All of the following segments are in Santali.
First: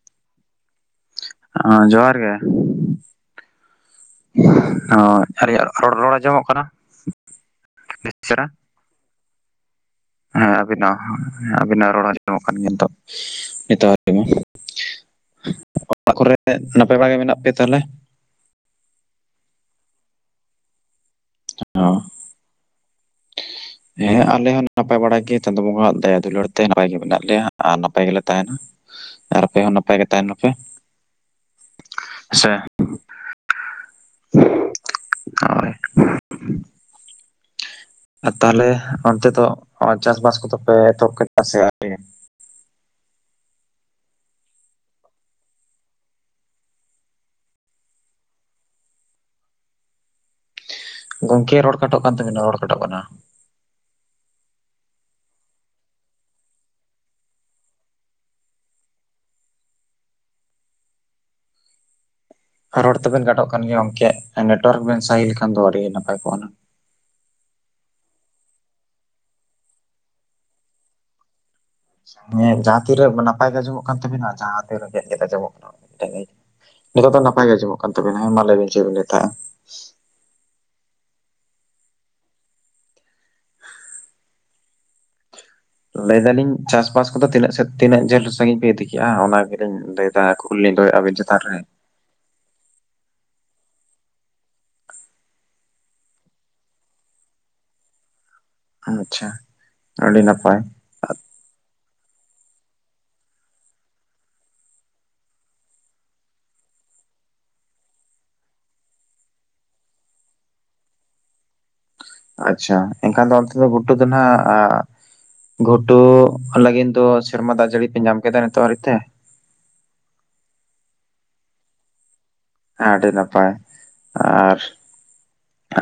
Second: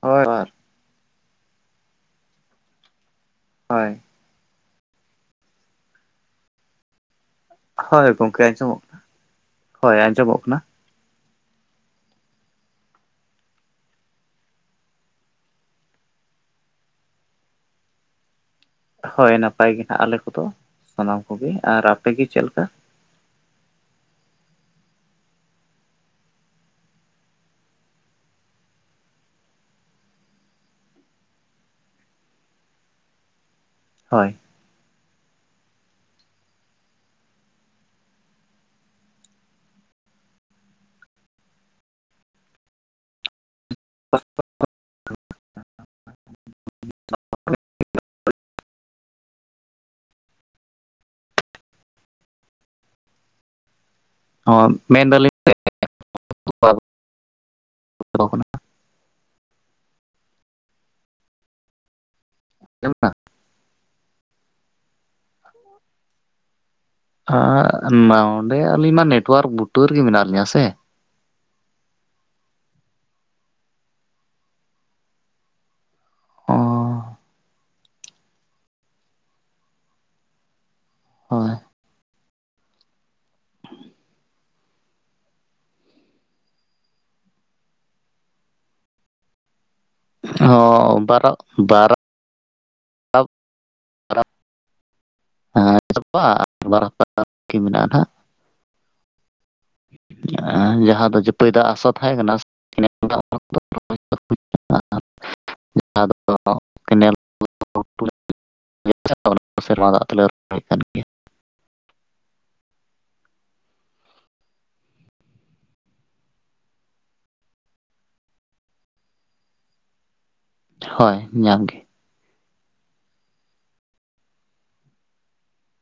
ᱦᱳᱭ ᱦ ᱡᱚᱦᱟᱨ ᱜᱮ ᱾ ᱦᱳᱭ ᱦᱳ ᱟᱨ ᱨᱚᱲ ᱨᱚᱲ ᱟᱸᱡᱚᱢᱚᱜ ᱠᱟᱱᱟ? ᱦᱳᱭ ᱵᱮᱥ ᱜᱚᱢᱠᱮ ᱪᱮᱦᱨᱟ? ᱟᱸᱡᱚᱢᱚᱜ ᱠᱟᱱᱟ᱾ ᱦᱳᱭ ᱟᱸᱡᱚᱢᱚᱜ ᱦᱮᱸ ᱟᱵᱤᱱᱟᱜ ᱦᱚᱸ ᱟᱵᱤᱱᱟᱜ ᱨᱚᱲ ᱦᱚᱸ ᱟᱸᱡᱚᱢᱚᱜ ᱠᱟᱱ ᱜᱮᱭᱟ ᱱᱤᱛᱚᱜ, ᱱᱤᱛ ᱢᱟ ᱞᱟᱹᱭ ᱵᱤᱱ ᱚᱲᱟᱜ ᱠᱚᱨᱮ ᱱᱟᱯᱟᱭ ᱵᱟᱲᱟ ᱜᱮ ᱢᱮᱱᱟᱜ ᱯᱮᱭᱟ ᱛᱟᱦᱞᱮ? ᱦᱳᱭ ᱱᱟᱯᱟᱭ ᱜᱮ ᱱᱟᱦᱟᱜ ᱟᱞᱮ ᱠᱚᱫᱚ ᱥᱟᱱᱟᱢ ᱠᱚᱜᱮ ᱚ ᱟᱨ ᱟᱯᱮ ᱜᱮ ᱪᱮᱫ ᱞᱮᱠᱟ? ᱦᱮᱸ ᱟᱞᱮ ᱦᱚᱸ ᱱᱟᱯᱟᱭ ᱵᱟᱲᱟ ᱜᱮ ᱪᱟᱸᱫᱳ ᱵᱚᱸᱜᱟᱣᱟᱜ ᱫᱟᱭᱟ ᱫᱩᱞᱟᱹᱲ ᱛᱮ ᱱᱟᱯᱟᱭ ᱜᱮ ᱢᱮᱱᱟᱜ ᱞᱮᱭᱟ ᱟᱨ ᱱᱟᱯᱟᱭ ᱜᱮᱞᱮ ᱛᱟᱦᱮᱱᱟ᱾ ᱟᱨ ᱟᱯᱮ ᱦᱚᱸ ᱱᱟᱯᱟᱭ ᱜᱮ ᱛᱟᱦᱮᱱᱚᱜ ᱯᱮ᱾ ᱥᱮ ᱦᱳᱭ ᱦᱳᱭ ᱛᱟᱦᱚᱞᱮ ᱚᱱᱛᱮ ᱫᱚ ᱪᱟᱥ ᱵᱟᱥ ᱠᱚᱫᱚ ᱯᱮ ᱮᱛᱚᱦᱚᱵ ᱠᱮᱫᱟ ᱥᱮ ᱟᱹᱣᱨᱤ? [unintelligible] [unintelligible] ᱜᱚᱢᱠᱮ ᱨᱚᱲ ᱠᱟᱴᱚᱜ ᱠᱟᱱ ᱛᱟᱵᱤᱱᱟ ᱨᱚᱲ ᱠᱟᱴᱚᱜ ᱠᱟᱱᱟ᱾ ᱢᱮᱱᱫᱟᱞᱤᱧ [unintelligible] ᱨᱚᱲ ᱛᱟᱵᱤᱱ ᱠᱟᱴᱚᱜ ᱠᱟᱱ ᱜᱮᱭᱟ ᱜᱚᱢᱠᱮ ᱱᱮᱴᱳᱣᱟᱨᱠ ᱵᱤᱱ ᱥᱟᱭᱤᱰ ᱞᱮᱠᱷᱟᱱ ᱫᱚ ᱟᱹᱰᱤ ᱱᱟᱯᱟᱭ ᱠᱚᱜᱼᱟ ᱦᱩᱱᱟ. ᱝᱼᱼ ᱱᱚᱸᱰᱮ ᱟᱹᱞᱤᱧ ᱢᱟ ᱱᱮᱴᱳᱣᱟᱨᱠ ᱵᱩᱴᱟᱹᱨᱮᱜᱮ ᱢᱮᱱᱟᱜ ᱞᱤᱧᱟ ᱥᱮ᱾ ᱦᱮᱸ ᱡᱟᱦᱟᱸ ᱛᱤᱨᱮ ᱱᱟᱯᱟᱭ ᱜᱮ ᱟᱸᱡᱚᱢᱚᱜ ᱠᱟᱱ ᱛᱟᱵᱤᱱᱟ ᱡᱟᱦᱟᱸ ᱛᱤᱨᱮ ᱜᱮᱫ ᱜᱮᱫ ᱟᱸᱡᱢᱚᱜ ᱠᱟᱱᱟ᱾ ᱚ ᱱᱤᱛᱚᱜ ᱫᱚ ᱱᱟᱯᱟᱭ ᱜᱮ ᱟᱸᱡᱚᱢᱚᱜ ᱠᱟᱱ ᱛᱟᱵᱤᱱᱟ ᱦᱮ ᱢᱟ ᱞᱟᱹᱭ ᱵᱤᱱ ᱪᱮᱫ ᱵᱤᱱ ᱞᱟᱹᱭ ᱮᱫ ᱛᱟᱦᱮᱫᱼᱟ? ᱦᱳᱭᱼᱼ ᱞᱟᱹᱭ ᱫᱟᱞᱤᱧ ᱪᱟᱥ ᱵᱟᱥ ᱠᱚᱫᱚ ᱛᱤᱱᱟᱹᱜ ᱥᱮᱫ ᱛᱤᱱᱟᱹᱜ ᱡᱷᱟᱹᱞ ᱥᱟᱺᱜᱤᱧ ᱯᱮ ᱤᱫᱤ ᱠᱮᱫᱼᱟ ᱚᱱᱟ ᱜᱮᱞᱤᱧ ᱞᱟᱹᱭ ᱮᱼᱼ ᱚ ᱵᱟᱨᱚ ᱵᱟᱨᱚᱼᱼ ᱛ [unintelligible] ᱦᱮᱸ ᱵᱟᱨ ᱦᱟᱯᱛᱟ ᱵᱟᱠᱤ ᱢᱮᱱᱟᱜᱼᱟ ᱱᱟᱟᱜᱼᱼ ᱟᱪᱪᱷᱟ ᱟᱹᱰᱤ ᱱᱟᱯᱟᱭ ᱡᱟᱦᱟᱸ ᱫᱚ ᱡᱟᱹᱯᱟᱹᱭ ᱫᱟᱜ ᱟᱥᱟ ᱛᱟᱦᱮᱸ ᱠᱟᱱᱟ [unintelligible] ᱡᱟᱦᱟᱸ ᱫᱚ ᱠᱮᱱᱮᱞ [unintelligible] ᱥᱮᱨᱢᱟ ᱫᱟᱜ ᱛᱮᱞᱮ ᱨᱚᱦᱚᱭ ᱠᱟᱫᱟ [unintelligible] ᱟᱪᱪᱷᱟ ᱮᱱᱠᱷᱟᱱ ᱫᱚ ᱚᱱᱛᱮ ᱫᱚ ᱜᱷᱩᱴᱩ ᱫᱚ ᱱᱟᱜᱼᱼ ᱜᱷᱩᱴᱩ ᱞᱟᱹᱜᱤᱫ ᱫᱚ ᱥᱮᱨᱢᱟ ᱫᱟᱜ ᱡᱟᱹᱲᱤ ᱯᱮ ᱧᱟᱢ ᱠᱮᱫᱟ ᱱᱤᱛᱚᱜ ᱦᱟᱹᱨᱤᱡ ᱛᱮ? ᱦᱳᱭ ᱧᱟᱢᱜᱮ᱾ ᱟᱹᱰᱤ ᱱᱟᱯᱟᱭ ᱟᱨᱼᱼ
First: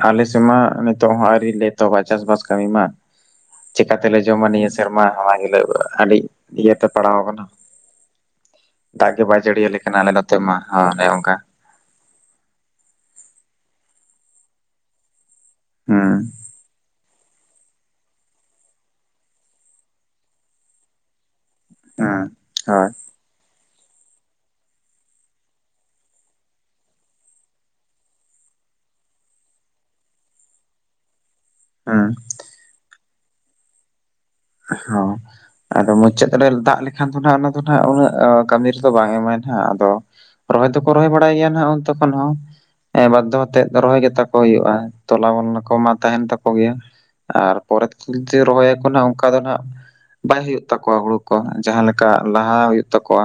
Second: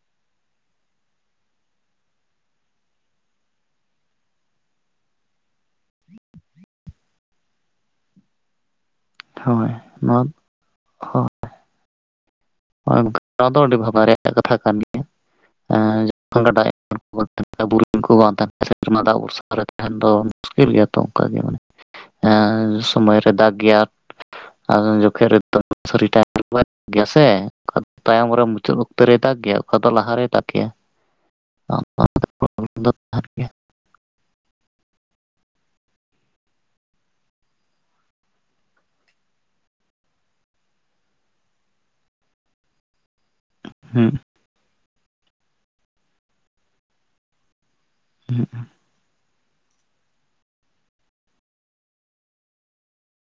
ᱟᱞᱮ ᱥᱮᱫ ᱢᱟ ᱱᱤᱛᱚᱜ ᱦᱚᱸ ᱟᱹᱣᱨᱤ ᱞᱮ ᱮᱦᱚᱵᱟ ᱪᱟᱥ ᱵᱟᱥ ᱠᱟᱹᱢᱤ ᱢᱟ, ᱪᱮᱠᱟ ᱛᱮᱞᱮ ᱡᱚᱢᱟ ᱱᱤᱭᱟᱹ ᱥᱮᱨᱢᱟ ᱚᱱᱟ ᱜᱮᱞᱮᱼᱼ ᱟᱹᱰᱤ ᱤᱭᱟᱹᱛᱮ ᱯᱟᱲᱟᱣ ᱠᱟᱱᱟ᱾ ᱫᱟᱜ ᱜᱮ ᱵᱟᱭ ᱦᱳᱭ ᱡᱟᱹᱲᱤᱭᱟᱞᱮ ᱠᱟᱱᱟ ᱟᱞᱮ ᱱᱚᱣᱟ ᱱᱚᱛᱮ ᱢᱟ ᱚᱱᱮ ᱚᱱᱠᱟ᱾ ᱱᱚᱣᱟ ᱫᱚ ᱟᱹᱰᱤ ᱵᱷᱟᱵᱟᱣ ᱨᱮᱭᱟᱜ ᱠᱟᱛᱷᱟ ᱠᱟᱱ ᱜᱮᱭᱟ᱾ ᱦᱮᱸ [unintelligible] ᱢᱩᱥᱠᱤᱞ ᱜᱮᱭᱟ ᱛᱚ ᱚᱱᱠᱟ ᱜᱮ ᱢᱟᱱᱮ ᱦᱮᱸ ᱦᱳᱭ ᱥᱚᱢᱚᱭ ᱨᱮ ᱫᱟᱜ ᱜᱮᱭᱟ᱾ ᱟᱫᱚ ᱡᱚᱠᱷᱮᱡ [unintelligible] ᱜᱮᱭᱟ ᱥᱮ ᱚᱠᱟ ᱫᱚ ᱛᱟᱭᱚᱢ ᱨᱮ ᱢᱩᱪᱟᱹᱫ ᱚᱠᱛᱚ ᱨᱮᱭ ᱫᱟᱜ ᱜᱮᱭᱟ ᱚᱠᱟ ᱫᱚ ᱞᱟᱦᱟᱨᱮᱭ ᱫᱟᱜ ᱜᱮᱭᱟ ᱦᱩᱸ [unintelligible] ᱚ ᱦᱚᱸ ᱟᱫᱚ ᱢᱩᱪᱟᱹᱫ ᱨᱮ ᱫᱟᱜ ᱞᱮᱠᱷᱟᱱ ᱫᱚ ᱚᱱᱟ ᱫᱚ ᱩᱱᱟᱹᱜ ᱠᱟᱹᱢᱤ ᱨᱮᱫᱚ ᱵᱟᱝ ᱮᱢᱟᱭ ᱱᱟᱜ ᱟᱫᱚ᱾ ᱨᱚᱦᱚᱭ ᱫᱚᱠᱚ ᱨᱚᱦᱚᱭ ᱵᱟᱲᱟᱭ ᱜᱮᱭᱟ ᱱᱟᱜ ᱛᱚᱠᱷᱚᱱ ᱦᱚᱸ ᱵᱟᱫᱷᱚ᱾ ᱛᱮ ᱨᱚᱦᱚᱭ ᱜᱮ ᱦᱮᱸ ᱛᱟᱠᱚ ᱦᱳᱭᱳᱜᱼᱟ ᱛᱚᱞᱟ ᱠᱚ ᱢᱟ ᱛᱟᱦᱮᱱ ᱛᱟᱠᱚ ᱜᱮᱭᱟ ᱟᱨ᱾ ᱯᱚᱨᱮ ᱨᱚᱦᱚᱭ ᱟᱠᱚ ᱚᱱᱟ ᱫᱚ ᱱᱟᱜ᱾ ᱵᱟᱭ ᱦᱩᱭᱩᱜ ᱛᱟᱠᱚᱣᱟ ᱦᱩᱲᱩ ᱠᱚ, ᱡᱟᱸᱦᱟ ᱞᱮᱠᱟ ᱞᱟᱦᱟ ᱦᱩᱭᱩᱜ ᱛᱟᱠᱚᱣᱟ᱾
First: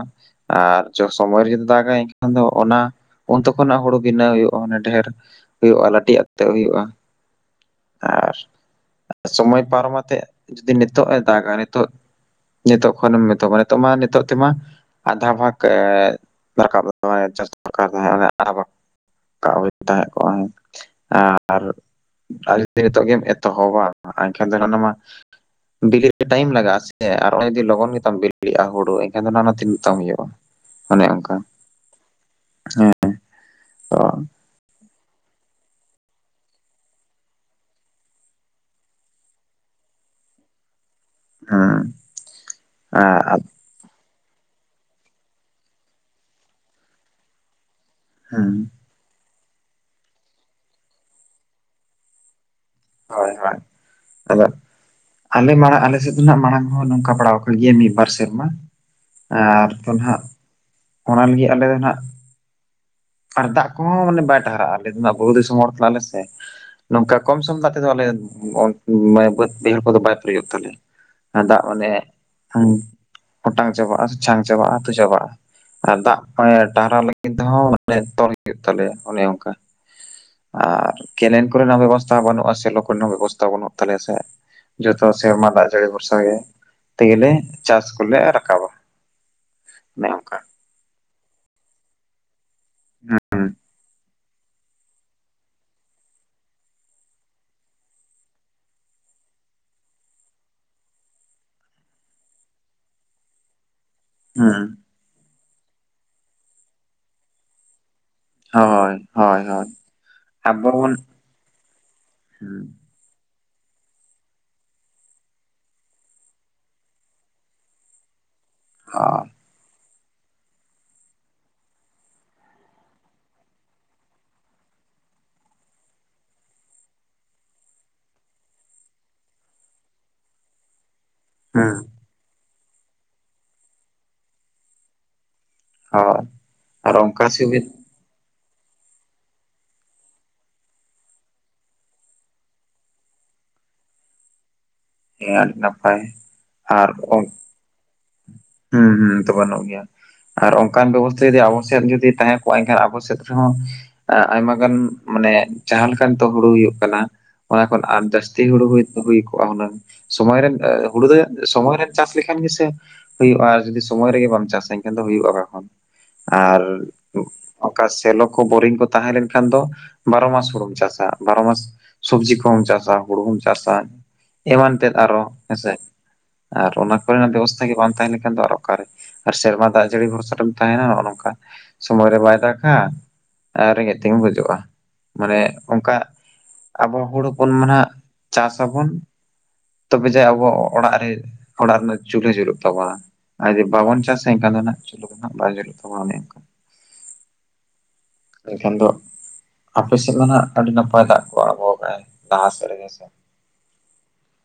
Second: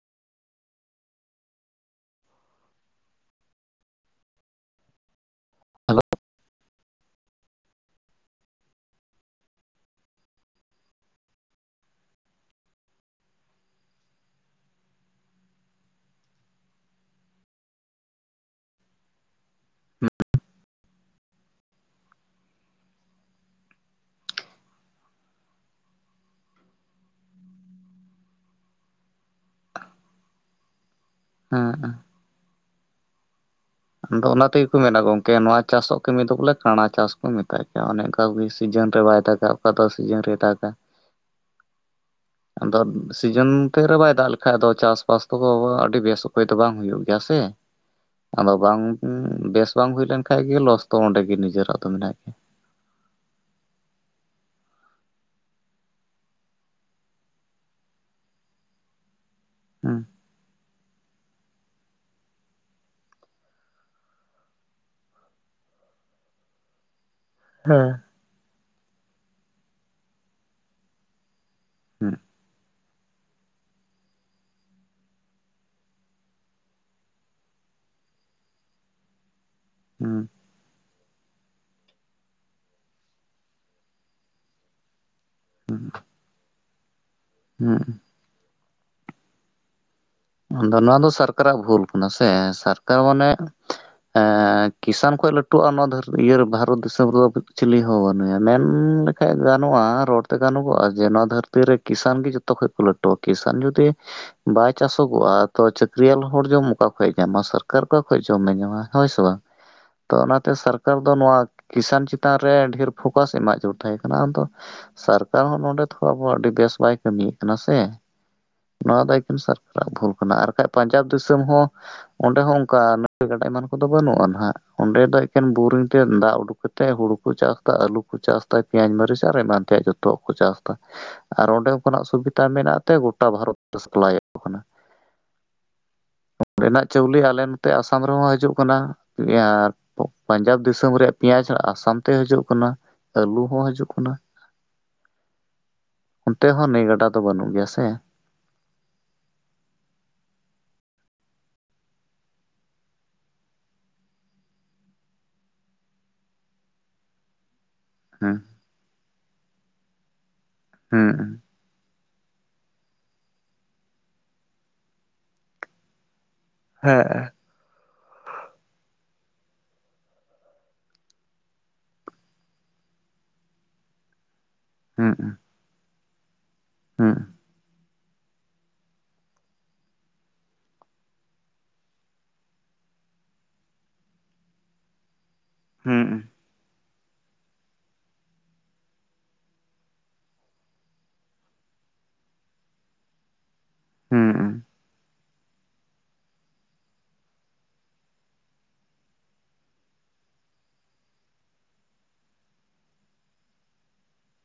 ᱟᱨ ᱥᱚᱢᱚᱭ ᱨᱮ ᱡᱩᱫᱤ ᱫᱟᱜᱟ ᱮᱱᱠᱷᱟᱱ ᱫᱚ ᱚᱱᱟ᱾ ᱚᱱᱛᱮ ᱠᱷᱚᱱᱟᱜ ᱦᱩᱲᱩ ᱵᱷᱤᱱᱟᱹᱣ ᱦᱩᱭᱩᱜ-ᱟ ᱢᱟᱱᱮ ᱰᱷᱮᱨ ᱦᱩᱭᱩᱜ-ᱟ ᱦᱮᱞᱳ ᱞᱟᱹᱴᱤᱡ ᱟᱠᱛᱮ ᱦᱩᱭᱩᱜ-ᱟ᱾ ᱟᱨ ᱥᱚᱢᱚᱭ ᱯᱟᱨᱚᱢᱟ ᱛᱮ ᱡᱩᱫᱤ ᱱᱤᱛᱚᱜ ᱮ ᱫᱟᱜᱟ ᱱᱤᱛᱚᱜ᱾ ᱱᱤᱛᱚᱜ ᱠᱷᱚᱱᱮᱢ ᱮᱛᱚᱦᱚᱵᱟ ᱱᱤᱛᱚᱜ ᱢᱟ ᱱᱤᱛᱚᱜ ᱛᱮᱢᱟ᱾ ᱟᱫᱷᱟ ᱵᱷᱟᱜᱽ ᱫᱚᱨᱠᱟᱨ [unintelligible] ᱪᱟᱥ ᱫᱚᱠᱟᱨ ᱵᱷᱟᱜ᱾ ᱛᱟᱸᱦᱮ ᱠᱚᱜ-ᱟ ᱟᱨ᱾ ᱱᱤᱛᱚᱜ ᱜᱮᱢ ᱮᱛᱚᱦᱚᱵᱟ ᱮᱱᱠᱷᱟᱱ ᱫᱚ ᱦᱟᱱᱟ ᱢᱟ᱾ ᱵᱤᱞᱤᱜ ᱛᱮ ᱴᱟᱭᱤᱢ ᱞᱟᱜᱟᱜ-ᱟ ᱥᱮ ᱟᱨ ᱚᱱᱟ ᱡᱩᱫᱤ ᱞᱚᱜᱚᱱ ᱜᱮᱛᱟᱢ ᱵᱤᱞᱤᱜ-ᱟ, ᱦᱩᱲᱩ ᱮᱱᱠᱷᱟᱱ ᱫᱚ ᱛᱤᱱᱟᱹᱜ ᱛᱟᱢ ᱦᱩᱭᱩᱜ-ᱟ᱾ ᱚᱱᱮ ᱚᱱᱠᱟ᱾ ᱦᱮᱸ ᱦᱮᱸ ᱟᱫᱚ ᱚᱱᱟ ᱛᱮ᱾ ᱢᱮᱱᱟ ᱜᱚᱝᱠᱮ ᱱᱚᱣᱟ ᱪᱟᱥᱚᱜ ᱠᱟᱹᱢᱤ ᱫᱚ ᱵᱚᱞᱮ ᱠᱟᱬᱟ ᱪᱟᱥ ᱠᱚ ᱢᱮᱛᱟᱜ ᱜᱮᱭᱟ ᱚᱱᱮ ᱚᱱᱠᱟᱜᱮ ᱥᱤᱡᱤᱱ ᱨᱮ ᱵᱟᱭ ᱫᱟᱜᱟᱭ᱾ ᱚᱠᱟ ᱫᱚ ᱥᱤᱡᱤᱱ ᱨᱮ ᱫᱟᱜᱟ, ᱦᱮᱸ ᱟᱫᱚ ᱟᱨ ᱥᱤᱡᱤᱱ ᱛᱮ ᱨᱮ ᱵᱟᱭ ᱫᱟᱜ ᱞᱮ᱾ ᱵᱟᱠᱷᱟᱡ ᱫᱚ ᱪᱟᱥᱵᱟᱥ ᱠᱚᱫᱚ ᱟᱹᱰᱤ ᱵᱮᱥ ᱩᱯᱟᱹᱭ ᱛᱮ ᱵᱟᱝ ᱦᱩᱭᱩᱜ ᱜᱮᱭᱟ ᱥᱮ᱾ ᱦᱮᱸ ᱟᱫᱚ ᱵᱟᱝ ᱵᱮᱥ ᱵᱟᱝ ᱦᱩᱭ ᱞᱮᱱ ᱠᱷᱟᱱ ᱜᱮ, ᱞᱚᱥ ᱫᱚ ᱚᱸᱰᱮ ᱜᱮ ᱱᱤᱡᱮᱨᱟᱜ ᱫᱚ ᱢᱮᱱᱟᱜ ᱜᱮᱭᱟ᱾ ᱦᱳᱭ ᱦᱳᱭ ᱟᱫᱚ᱾ ᱟᱞᱮ ᱢᱟᱲᱟᱝ ᱟᱞᱮ ᱥᱮᱫ ᱫᱚ ᱱᱟᱜ ᱢᱟᱲᱟᱝ ᱦᱚᱸ ᱱᱚᱝᱠᱟ ᱵᱟᱲᱟᱣ ᱟᱠᱟᱱ ᱜᱮᱭᱟ ᱢᱤᱫ ᱵᱟᱨ ᱥᱮᱨᱢᱟ᱾ ᱟᱨ ᱦᱮᱸ ᱫᱚᱦᱱᱟᱜ ᱚᱱᱟ ᱞᱟᱹᱜᱤᱫ ᱟᱞᱮ ᱫᱚ ᱱᱟᱜ᱾ ᱟᱨ ᱫᱟᱜ ᱠᱚᱦᱚᱸ ᱢᱟᱱᱮ ᱵᱟᱭ ᱴᱟᱦᱟᱨᱟᱜ-ᱟ, ᱟᱞᱮ ᱫᱚᱱᱟᱜ ᱵᱩᱨᱩ ᱫᱤᱥᱚᱢ ᱦᱚᱲ ᱠᱟᱱᱟᱞᱮ ᱥᱮ᱾ ᱱᱚᱝᱠᱟ ᱠᱚᱢ ᱥᱚᱢ ᱫᱟᱜ ᱛᱮᱫᱚ ᱟᱞᱮ ᱦᱮᱸ ᱵᱟᱹᱫᱽ ᱵᱟᱹᱭᱦᱟᱹᱲ ᱠᱚᱫᱚ ᱵᱟᱭ ᱯᱮᱨᱮᱡᱳᱜ ᱛᱟᱞᱮ᱾ ᱟ ᱫᱟᱜ ᱵᱟᱱᱮ ᱦᱩᱸ᱾ ᱚᱴᱟᱝ ᱪᱟᱵᱟᱜᱼᱟ ᱥᱮ ᱪᱷᱟᱱ ᱪᱟᱵᱟᱜ-ᱟ ᱛᱚ ᱪᱟᱵᱟᱜ-ᱟ ᱟᱨ ᱫᱟᱜ ᱴᱟᱨᱦᱟᱣ ᱞᱟᱹᱜᱤᱫ ᱛᱮᱸᱦᱚ᱾ ᱢᱟᱱᱮ ᱛᱚᱞ ᱦᱩᱭᱩᱜ ᱛᱟᱞᱮᱭᱟ ᱚᱱᱮ ᱚᱱᱠᱟ᱾ ᱦᱩᱸ ᱟᱨ ᱠᱮᱞᱮᱱ ᱠᱚᱨᱮᱱᱟᱜ ᱵᱮᱵᱚᱥᱛᱷᱟ ᱵᱟᱹᱱᱩᱜ-ᱟ, ᱥᱮ ᱞᱚᱠᱮᱱ ᱠᱚᱨᱮᱱᱟᱜ ᱵᱮᱵᱚᱥᱛᱷᱟ ᱵᱟᱹᱱᱩᱜ ᱛᱟᱞᱮᱭᱟ ᱥᱮ᱾ ᱡᱚᱛᱚ ᱥᱮᱨᱢᱟ ᱫᱟᱜ ᱡᱟᱹᱲᱤ ᱵᱷᱚᱨᱥᱟ ᱛᱮᱜᱮᱞᱮ ᱦᱩᱸ ᱪᱟᱥ ᱠᱚᱞᱮ ᱨᱟᱠᱟᱵᱟ᱾ ᱚᱱᱮ ᱚᱱᱠᱟ ᱟᱫᱚ ᱱᱚᱣᱟ ᱫᱚ ᱥᱚᱨᱠᱟᱨᱟᱜ ᱵᱷᱩᱞ ᱠᱟᱱᱟ ᱥᱮ ᱥᱚᱨᱠᱟᱨ ᱢᱟᱱᱮ᱾ ᱮᱸ ᱠᱤᱥᱟᱱ ᱠᱷᱚᱡ ᱞᱟᱹᱴᱩᱜ-ᱟ ᱱᱚᱣᱟ ᱵᱷᱟᱨᱚᱛ ᱫᱤᱥᱚᱢ ᱨᱮᱫᱚ ᱪᱤᱞᱤ ᱦᱚᱸ ᱵᱟᱹᱱᱩᱭᱟ ᱢᱮᱱ ᱠᱷᱟᱡ ᱜᱟᱱᱚᱜ-ᱟ ᱨᱚᱲᱛᱮ ᱜᱟᱱᱚᱜᱚᱜ-ᱟ ᱡᱮ ᱱᱚᱣᱟ ᱫᱷᱟᱹᱨᱛᱤ ᱨᱮ ᱠᱤᱥᱟᱱ ᱜᱮ ᱡᱷᱚᱛᱚ ᱠᱷᱚᱱ ᱠᱚ ᱞᱟᱹᱴᱩᱣᱟ ᱠᱤᱥᱟᱱ ᱡᱩᱫᱤ ᱦᱩᱸ ᱵᱟᱭ ᱪᱟᱥᱚᱜᱚᱜ-ᱟ ᱛᱚ ᱪᱟᱹᱠᱨᱤᱭᱟᱱ ᱦᱚᱲ ᱡᱚᱢ ᱚᱠᱟ ᱠᱷᱚᱱ ᱧᱟᱢᱟ ᱥᱚᱨᱼᱼ ᱠᱟᱨ ᱚᱠᱟ ᱠᱷᱚᱱ ᱡᱚᱢ ᱢᱮ ᱧᱟᱢᱟ ᱦᱳᱭ ᱥᱮ ᱵᱟᱝ᱾ ᱛᱚ ᱚᱱᱟᱛᱮ ᱟᱵᱚ ᱵᱚᱱ ᱥᱚᱨᱠᱟᱨ ᱫᱚ ᱱᱚᱣᱟ ᱠᱤᱥᱟᱱ ᱪᱮᱛᱟᱱ ᱨᱮ ᱦᱩᱸ ᱰᱷᱮᱨ᱾ ᱯᱷᱳᱠᱟᱥ ᱮᱢᱟ [inaudible] ᱛᱟᱸᱦᱮ ᱠᱟᱱᱟ ᱟᱢᱫᱚ᱾ ᱥᱚᱨᱠᱟᱨ ᱦᱚᱸ ᱱᱚᱰᱮ ᱛᱷᱚᱲᱟ ᱟᱵᱚ ᱟᱹᱰᱤ ᱵᱮᱥ ᱵᱟᱭ ᱠᱟᱹᱢᱤᱭᱮᱫ ᱠᱟᱱᱟ ᱥᱮ ᱱᱚᱣᱟ ᱦᱳᱭ ᱥᱚᱨᱼᱼ ᱵᱷᱩᱞ ᱠᱟᱱᱟ, ᱟᱨ ᱵᱟᱠᱷᱟᱡ ᱯᱟᱱᱧᱡᱟᱵᱽ ᱫᱤᱥᱚᱢ ᱦᱚᱸ ᱚᱸᱰᱮ ᱦᱚᱸ ᱚᱱᱠᱟ ᱱᱟᱹᱭ ᱜᱟᱰᱟ ᱮᱢᱟᱱ ᱠᱚᱫᱚ ᱵᱟᱹᱱᱩᱜ-ᱟ ᱱᱟᱦᱟᱜ᱾ ᱚᱸᱰᱮ ᱫᱚ ᱮᱠᱮᱱ ᱵᱳᱨᱤᱝ ᱛᱮ ᱫᱟᱜ ᱩᱰᱩᱠ ᱠᱟᱛᱮᱫ ᱦᱩᱲᱩ ᱠᱚ ᱪᱟᱥ ᱫᱟ ᱟᱞᱩ ᱠᱚ ᱪᱟᱥ ᱮᱫᱟ ᱯᱮᱸᱭᱟᱡᱽ ᱢᱟᱹᱨᱤᱪ ᱟᱨ ᱮᱢᱟᱱ ᱛᱮᱭᱟᱜ ᱡᱚᱛᱚ᱾ ᱡᱚᱛᱚ ᱟᱜ ᱠᱚ ᱪᱟᱥ ᱫᱟ᱾ [inaudible] ᱟᱨ ᱚᱸᱰᱮ ᱠᱷᱚᱱᱟᱜ ᱥᱩᱵᱤᱫᱟ ᱢᱮᱱᱟᱜ ᱛᱮ ᱜᱚᱴᱟ ᱵᱷᱟᱨᱚᱛ ᱥᱟᱯᱞᱟᱭᱚᱜ ᱠᱟᱱᱟ᱾ ᱦᱳᱭ ᱚᱸᱰᱮᱱᱟᱜ ᱟᱨ ᱪᱟᱣᱞᱮ ᱚᱱᱠᱟ ᱟᱞᱮ ᱥᱩᱵᱤᱫ ᱱᱚᱛᱮ ᱟᱥᱟᱢ ᱨᱮᱦᱚᱸ ᱦᱟᱡᱩᱜ ᱠᱟᱱᱟ, [unintelligible] ᱯᱟᱧᱡᱟᱵᱽ ᱫᱤᱥᱚᱢ ᱨᱮᱭᱟᱜ ᱯᱮᱸᱭᱟᱡ ᱟᱥᱟᱢ ᱛᱮᱭ ᱦᱤᱡᱩᱜ ᱠᱟᱱᱟ, ᱟᱹᱞᱩ ᱦᱚᱸ ᱦᱤᱡᱩᱜ ᱠᱟᱱᱟ᱾ ᱦᱮᱸ ᱟᱹᱰᱤ ᱱᱟᱯᱟᱭ ᱚᱱᱛᱮ ᱦᱚᱸ ᱱᱟᱹᱭ ᱟᱨ ᱜᱟᱰᱟ ᱫᱚ ᱚᱝ ᱵᱟᱹᱱᱩᱜ ᱜᱮᱭᱟ ᱥᱮ, ᱦᱩᱸ ᱦᱩᱸ ᱚᱱᱛᱮ ᱵᱟᱱᱩᱜ ᱜᱮᱭᱟ᱾ ᱟᱨ ᱚᱱᱠᱟᱱ ᱵᱮᱵᱚᱥᱛᱷᱟ ᱡᱚᱫᱤ ᱟᱵᱚ ᱥᱮᱫ ᱡᱚᱫᱤ ᱛᱟᱦᱮᱸ ᱠᱚᱜ-ᱟ ᱮᱱᱠᱷᱟᱱ ᱟᱵᱚ ᱥᱮᱫ ᱨᱮᱦᱚᱸ ᱮᱸ ᱟᱭᱢᱟ ᱜᱟᱱ ᱢᱟᱱᱮ ᱡᱟᱦᱟᱸ ᱞᱮᱠᱟᱱ ᱛᱚ ᱦᱩᱲᱩ ᱦᱩᱭᱩᱜ ᱠᱟᱱᱟ, ᱚᱱᱟ ᱠᱷᱚᱱ ᱟᱨ ᱦᱮᱸ ᱡᱟᱹᱥᱛᱤ ᱦᱩᱲᱩ ᱦᱚᱭᱛᱚ ᱦᱩᱭ ᱠᱚᱜ-ᱟ ᱦᱩᱱᱟᱹᱝ, ᱥᱚᱢᱚᱭ ᱨᱮᱢ ᱮᱸ ᱦᱩᱲᱩ ᱦᱮᱸ ᱫᱚ ᱥᱚᱢᱚᱭ ᱨᱮᱢ ᱪᱟᱥ ᱞᱮᱠᱷᱟᱱ ᱜᱮᱥᱮ ᱦᱩᱭᱩᱜ-ᱟ ᱟᱨ ᱡᱩᱫᱤ ᱥᱚᱢᱚᱭ ᱨᱮᱜᱮ ᱵᱟᱢ ᱪᱟᱥᱟ ᱮᱱᱠᱷᱟᱱ ᱫᱚ ᱦᱩᱭᱩᱜ-ᱟ ᱚᱠᱟ ᱠᱷᱚᱱ, ᱟᱨ ᱦᱮᱸ ᱚᱠᱟ ᱥᱮᱞᱚ ᱠᱚ, ᱵᱳᱨᱤᱝ ᱠᱚ ᱛᱟᱦᱮᱸ ᱞᱮᱱᱠᱷᱟᱱ ᱫᱚ, ᱵᱟᱨᱚ ᱢᱟᱥ ᱦᱩᱲᱩᱢ ᱪᱟᱥᱟ ᱵᱟᱨᱚ, ᱢᱟᱥ ᱥᱚᱵᱡᱤ ᱠᱚᱦᱚᱸᱢ ᱪᱟᱥᱟ, ᱦᱩᱲᱩ ᱦᱚᱢ ᱪᱟᱥᱟ, ᱮᱢᱟᱱ ᱛᱮᱫ ᱦᱩᱸ ᱟᱨᱚ ᱦᱮᱸ ᱥᱮ, ᱟᱨ ᱚᱱᱟ ᱠᱚ ᱦᱩᱸ ᱨᱮᱱᱟᱜ ᱵᱮᱵᱚᱥ ᱵᱟᱝ ᱛᱟᱦᱮᱸ ᱞᱮᱱᱠᱷᱟᱱ ᱫᱚ ᱟᱨ ᱚᱠᱟᱨᱮ, ᱟᱨ ᱥᱮᱨᱢᱟ ᱫᱟᱜ ᱡᱟᱹᱲᱤ ᱵᱷᱚᱨᱥᱟ ᱨᱮᱢ ᱛᱟᱦᱮᱸᱱᱟ ᱱᱚᱜᱼᱚ ᱱᱚᱝᱠᱟ, ᱥᱚᱢᱚᱭ ᱨᱮ ᱵᱟᱭ ᱫᱟᱜᱟ, ᱟᱨ ᱨᱮᱸᱜᱮᱡ ᱛᱮᱜᱮᱢ ᱜᱩᱡᱩᱜᱼᱟ᱾ ᱢᱟᱱᱮ ᱚᱝᱠᱟ ᱟᱵᱚ ᱦᱚᱲ ᱦᱚᱯᱚᱱ ᱢᱟ ᱱᱟᱦᱟᱜ ᱪᱟᱥ ᱟᱵᱚᱱ ᱛᱚᱵᱮ ᱡᱟᱣ ᱟᱵᱚ ᱚᱲᱟᱜ ᱨᱮ ᱚᱲᱟᱜ ᱨᱮᱱᱟᱜ ᱪᱩᱞᱦᱟᱹ ᱡᱩᱞᱟᱹᱜ ᱛᱚᱵᱟᱱᱟ, ᱟᱨ ᱡᱚᱫᱤ ᱵᱟᱵᱚᱱ ᱪᱟᱥ ᱦᱩᱸ ᱦᱩᱸ ᱮᱱᱠᱷᱟᱱ ᱫᱚ ᱦᱟᱸᱜ ᱪᱩᱞᱦᱟᱹ ᱜᱮ ᱱᱟᱦᱟᱜ ᱵᱟᱝ ᱡᱩᱞᱩᱜ ᱛᱟᱵᱚᱱᱟ ᱚᱱᱮ ᱚᱝᱠᱟ᱾ ᱮᱱᱠᱷᱟᱱ ᱫᱚ, ᱟᱯᱮ ᱥᱮᱫ ᱫᱚ ᱱᱟᱦᱟᱜ ᱟᱹᱰᱤ ᱱᱟᱯᱟᱭ ᱫᱟᱜ ᱠᱚ ᱟᱬᱜᱚ ᱠᱟᱜ-ᱟᱭ ᱞᱟᱦᱟ ᱥᱮᱫ ᱨᱮᱜᱮ ᱦᱮᱸ ᱥᱮ᱾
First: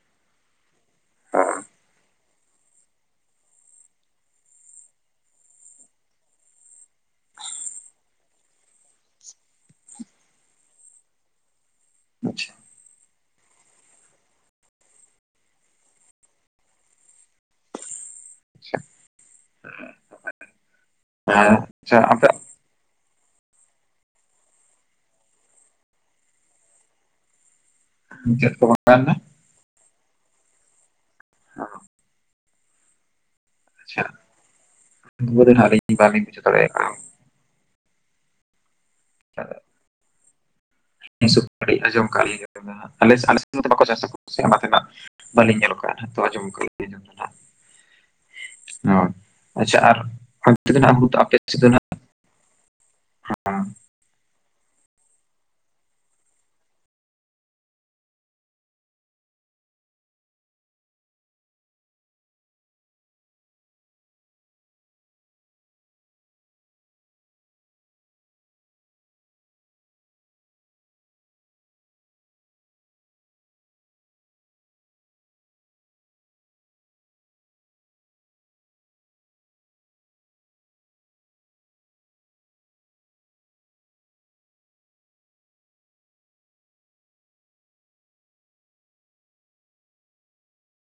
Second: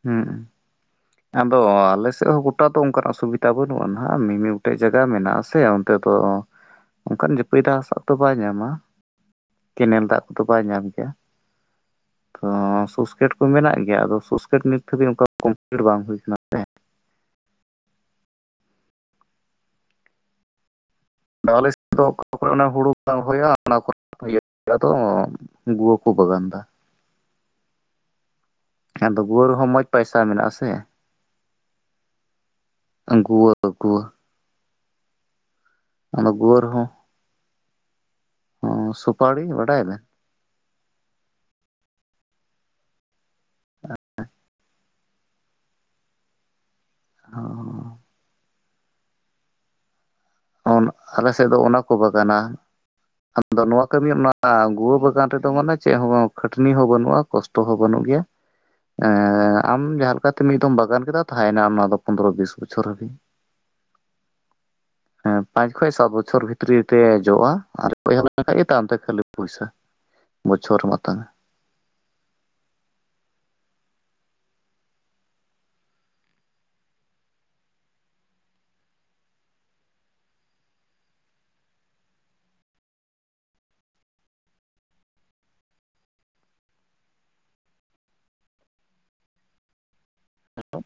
ᱦᱩᱸᱜ-ᱩ, ᱟᱫᱚ ᱟᱞᱮ ᱥᱮᱫ ᱨᱮᱦᱚᱸ ᱜᱚ ᱴᱟ ᱫᱚ ᱚᱝᱠᱟᱱᱟᱜ ᱥᱩᱵᱤᱫᱟ ᱵᱟᱹᱱᱩᱜᱼᱟ ᱱᱟᱦᱟᱜ ᱢᱤᱢᱤᱫ ᱜᱚᱴᱮᱡ ᱡᱟᱭᱜᱟ ᱢᱮᱱᱟᱜ-ᱟ ᱥᱮ ᱚᱱᱛᱮ ᱫᱚ ᱚᱱᱠᱟᱱ ᱡᱟᱹᱯᱤᱫᱟᱜ [unintelligible] ᱛᱚ ᱵᱟᱭ ᱧᱟᱢᱟ, ᱠᱮᱱᱮᱞ ᱫᱟᱜ ᱛᱚ ᱵᱟᱭ ᱧᱟᱢ ᱠᱮᱭᱟ᱾ ᱛᱚ ᱟᱪᱪᱷᱟ ᱥᱩᱥᱠᱮᱴ ᱠᱚ ᱢᱮᱱᱟᱜ ᱜᱮᱭᱟ ᱟᱫᱚ ᱥᱩᱥᱠᱮᱴ ᱱᱤᱛ ᱫᱷᱟᱹᱵᱤᱡ ᱚᱱᱠᱟ ᱠᱚᱢᱯᱞᱤᱴ ᱵᱟᱝ ᱦᱩᱭ ᱠᱟᱱᱟ᱾ ᱟᱞᱮ ᱥᱮᱫ ᱟᱪᱪᱷᱟ, ᱟᱪᱪᱷᱟ ᱫᱚ ᱚᱠᱟ ᱟᱯᱮ ᱠᱚᱨᱮ ᱚᱱᱟ ᱦᱩᱲᱩ ᱵᱟᱝ ᱦᱳᱭ-ᱟ ᱚᱱᱟ ᱠᱚ ᱨᱮ ᱤᱭᱟᱹ [inaudible] ᱦᱳᱭᱳᱜ-ᱟ ᱛᱚ, ᱜᱩᱣᱟᱹ ᱠᱚ ᱵᱟᱜᱟᱱᱫᱟ᱾ ᱪᱮᱫ ᱠᱚ ᱵᱟᱜᱟᱱ ᱦᱮᱸ ᱮᱱᱟ ᱟᱫᱚ ᱜᱩᱣᱟᱹ ᱨᱮᱦᱚᱸ ᱢᱚᱡᱽ ᱯᱟᱭᱥᱟ ᱢᱮᱱᱟᱜ-ᱟ ᱥᱮ᱾ [inaudible] ᱟᱸ ᱜᱩᱣᱟᱹ ᱫᱚ ᱜᱩᱣᱟᱹ᱾ [unintelligible] ᱨᱮ ᱱᱟᱦᱟᱜ ᱟᱞᱤᱧ ᱵᱟᱞᱤᱧ ᱚᱱᱟ ᱵᱩᱡᱷᱟᱣ ᱜᱩᱣᱟᱹ ᱫᱟᱲᱮ ᱨᱮᱦᱚᱸ ᱠᱟᱜᱼᱟ᱾ ᱥᱩᱯᱟᱲᱤ ᱵᱟᱰᱟᱭ ᱟᱵᱮᱱ? ᱥᱩᱯᱟᱲᱤ ᱟᱸᱡᱚᱢ ᱠᱟᱜᱼᱟ ᱞᱤᱧ [inaudible] ᱟᱞᱮ ᱥᱮᱫ ᱟᱞᱮ ᱥᱮᱫ ᱱᱚᱛᱮ ᱵᱟᱠᱚ ᱪᱟᱥᱟ ᱠᱚ [inaudible] ᱵᱟᱹᱞᱤᱧ ᱧᱮᱞ ᱠᱟᱜᱼᱟ ᱨᱮᱦᱚᱸ ᱛᱚ ᱟᱸᱡᱚᱢ ᱠᱟᱜ ᱟᱞᱤᱧ᱾ ᱚᱻ᱾ ᱚ, ᱟᱪᱪᱷᱟ ᱟᱨ ᱚᱱᱛᱮ ᱫᱚ ᱱᱟᱦᱟᱜ [inaudible] ᱟᱞᱮ ᱟᱯᱮ ᱥᱮᱫ ᱫᱚ ᱱᱟᱦᱟᱜ [unintelligible] ᱟᱫᱚ ᱱᱚᱣᱟ ᱠᱟᱹᱢᱤ ᱢᱟ ᱜᱩᱣᱟᱹ ᱵᱟᱜᱟᱱ ᱨᱮᱫᱚ ᱢᱟᱱᱮ ᱪᱮᱫ ᱦᱚᱸ ᱵᱟᱝ ᱠᱷᱟᱹᱴᱱᱤ ᱦᱚᱸ ᱵᱟᱹᱱᱩᱜᱼᱟ, ᱠᱚᱥᱼᱼ ᱴᱚ ᱦᱚᱸ ᱵᱟᱹᱱᱩᱜ ᱜᱮᱭᱟ᱾ ᱮᱸ ᱟᱢ ᱡᱟᱦᱟᱸ ᱞᱮᱠᱟᱛᱮ ᱢᱤᱫ ᱫᱷᱟᱢ ᱵᱟᱜᱟᱱ ᱠᱮᱫᱟ ᱛᱟᱦᱮᱸᱭᱮᱱᱟ ᱚᱱᱟ ᱫᱚ ᱯᱚᱱᱫᱨᱚ, ᱵᱤᱥ ᱵᱚᱪᱷᱚᱨ ᱦᱟᱹᱵᱤᱡ ᱦᱮᱸ ᱯᱟᱸᱪ ᱠᱷᱚᱡ ᱥᱟᱛ ᱵᱚᱪᱷᱚᱨ ᱵᱷᱤᱛᱨᱤ ᱛᱮ ᱡᱚᱜᱼᱟ ᱟᱨ [inaudible] ᱠᱷᱟᱹᱞᱤ ᱯᱚᱭᱥᱟ᱾ ᱵᱚᱪᱷᱚᱨ ᱢᱟ ᱛᱟᱦᱮᱸᱱᱟ᱾ [inaudible]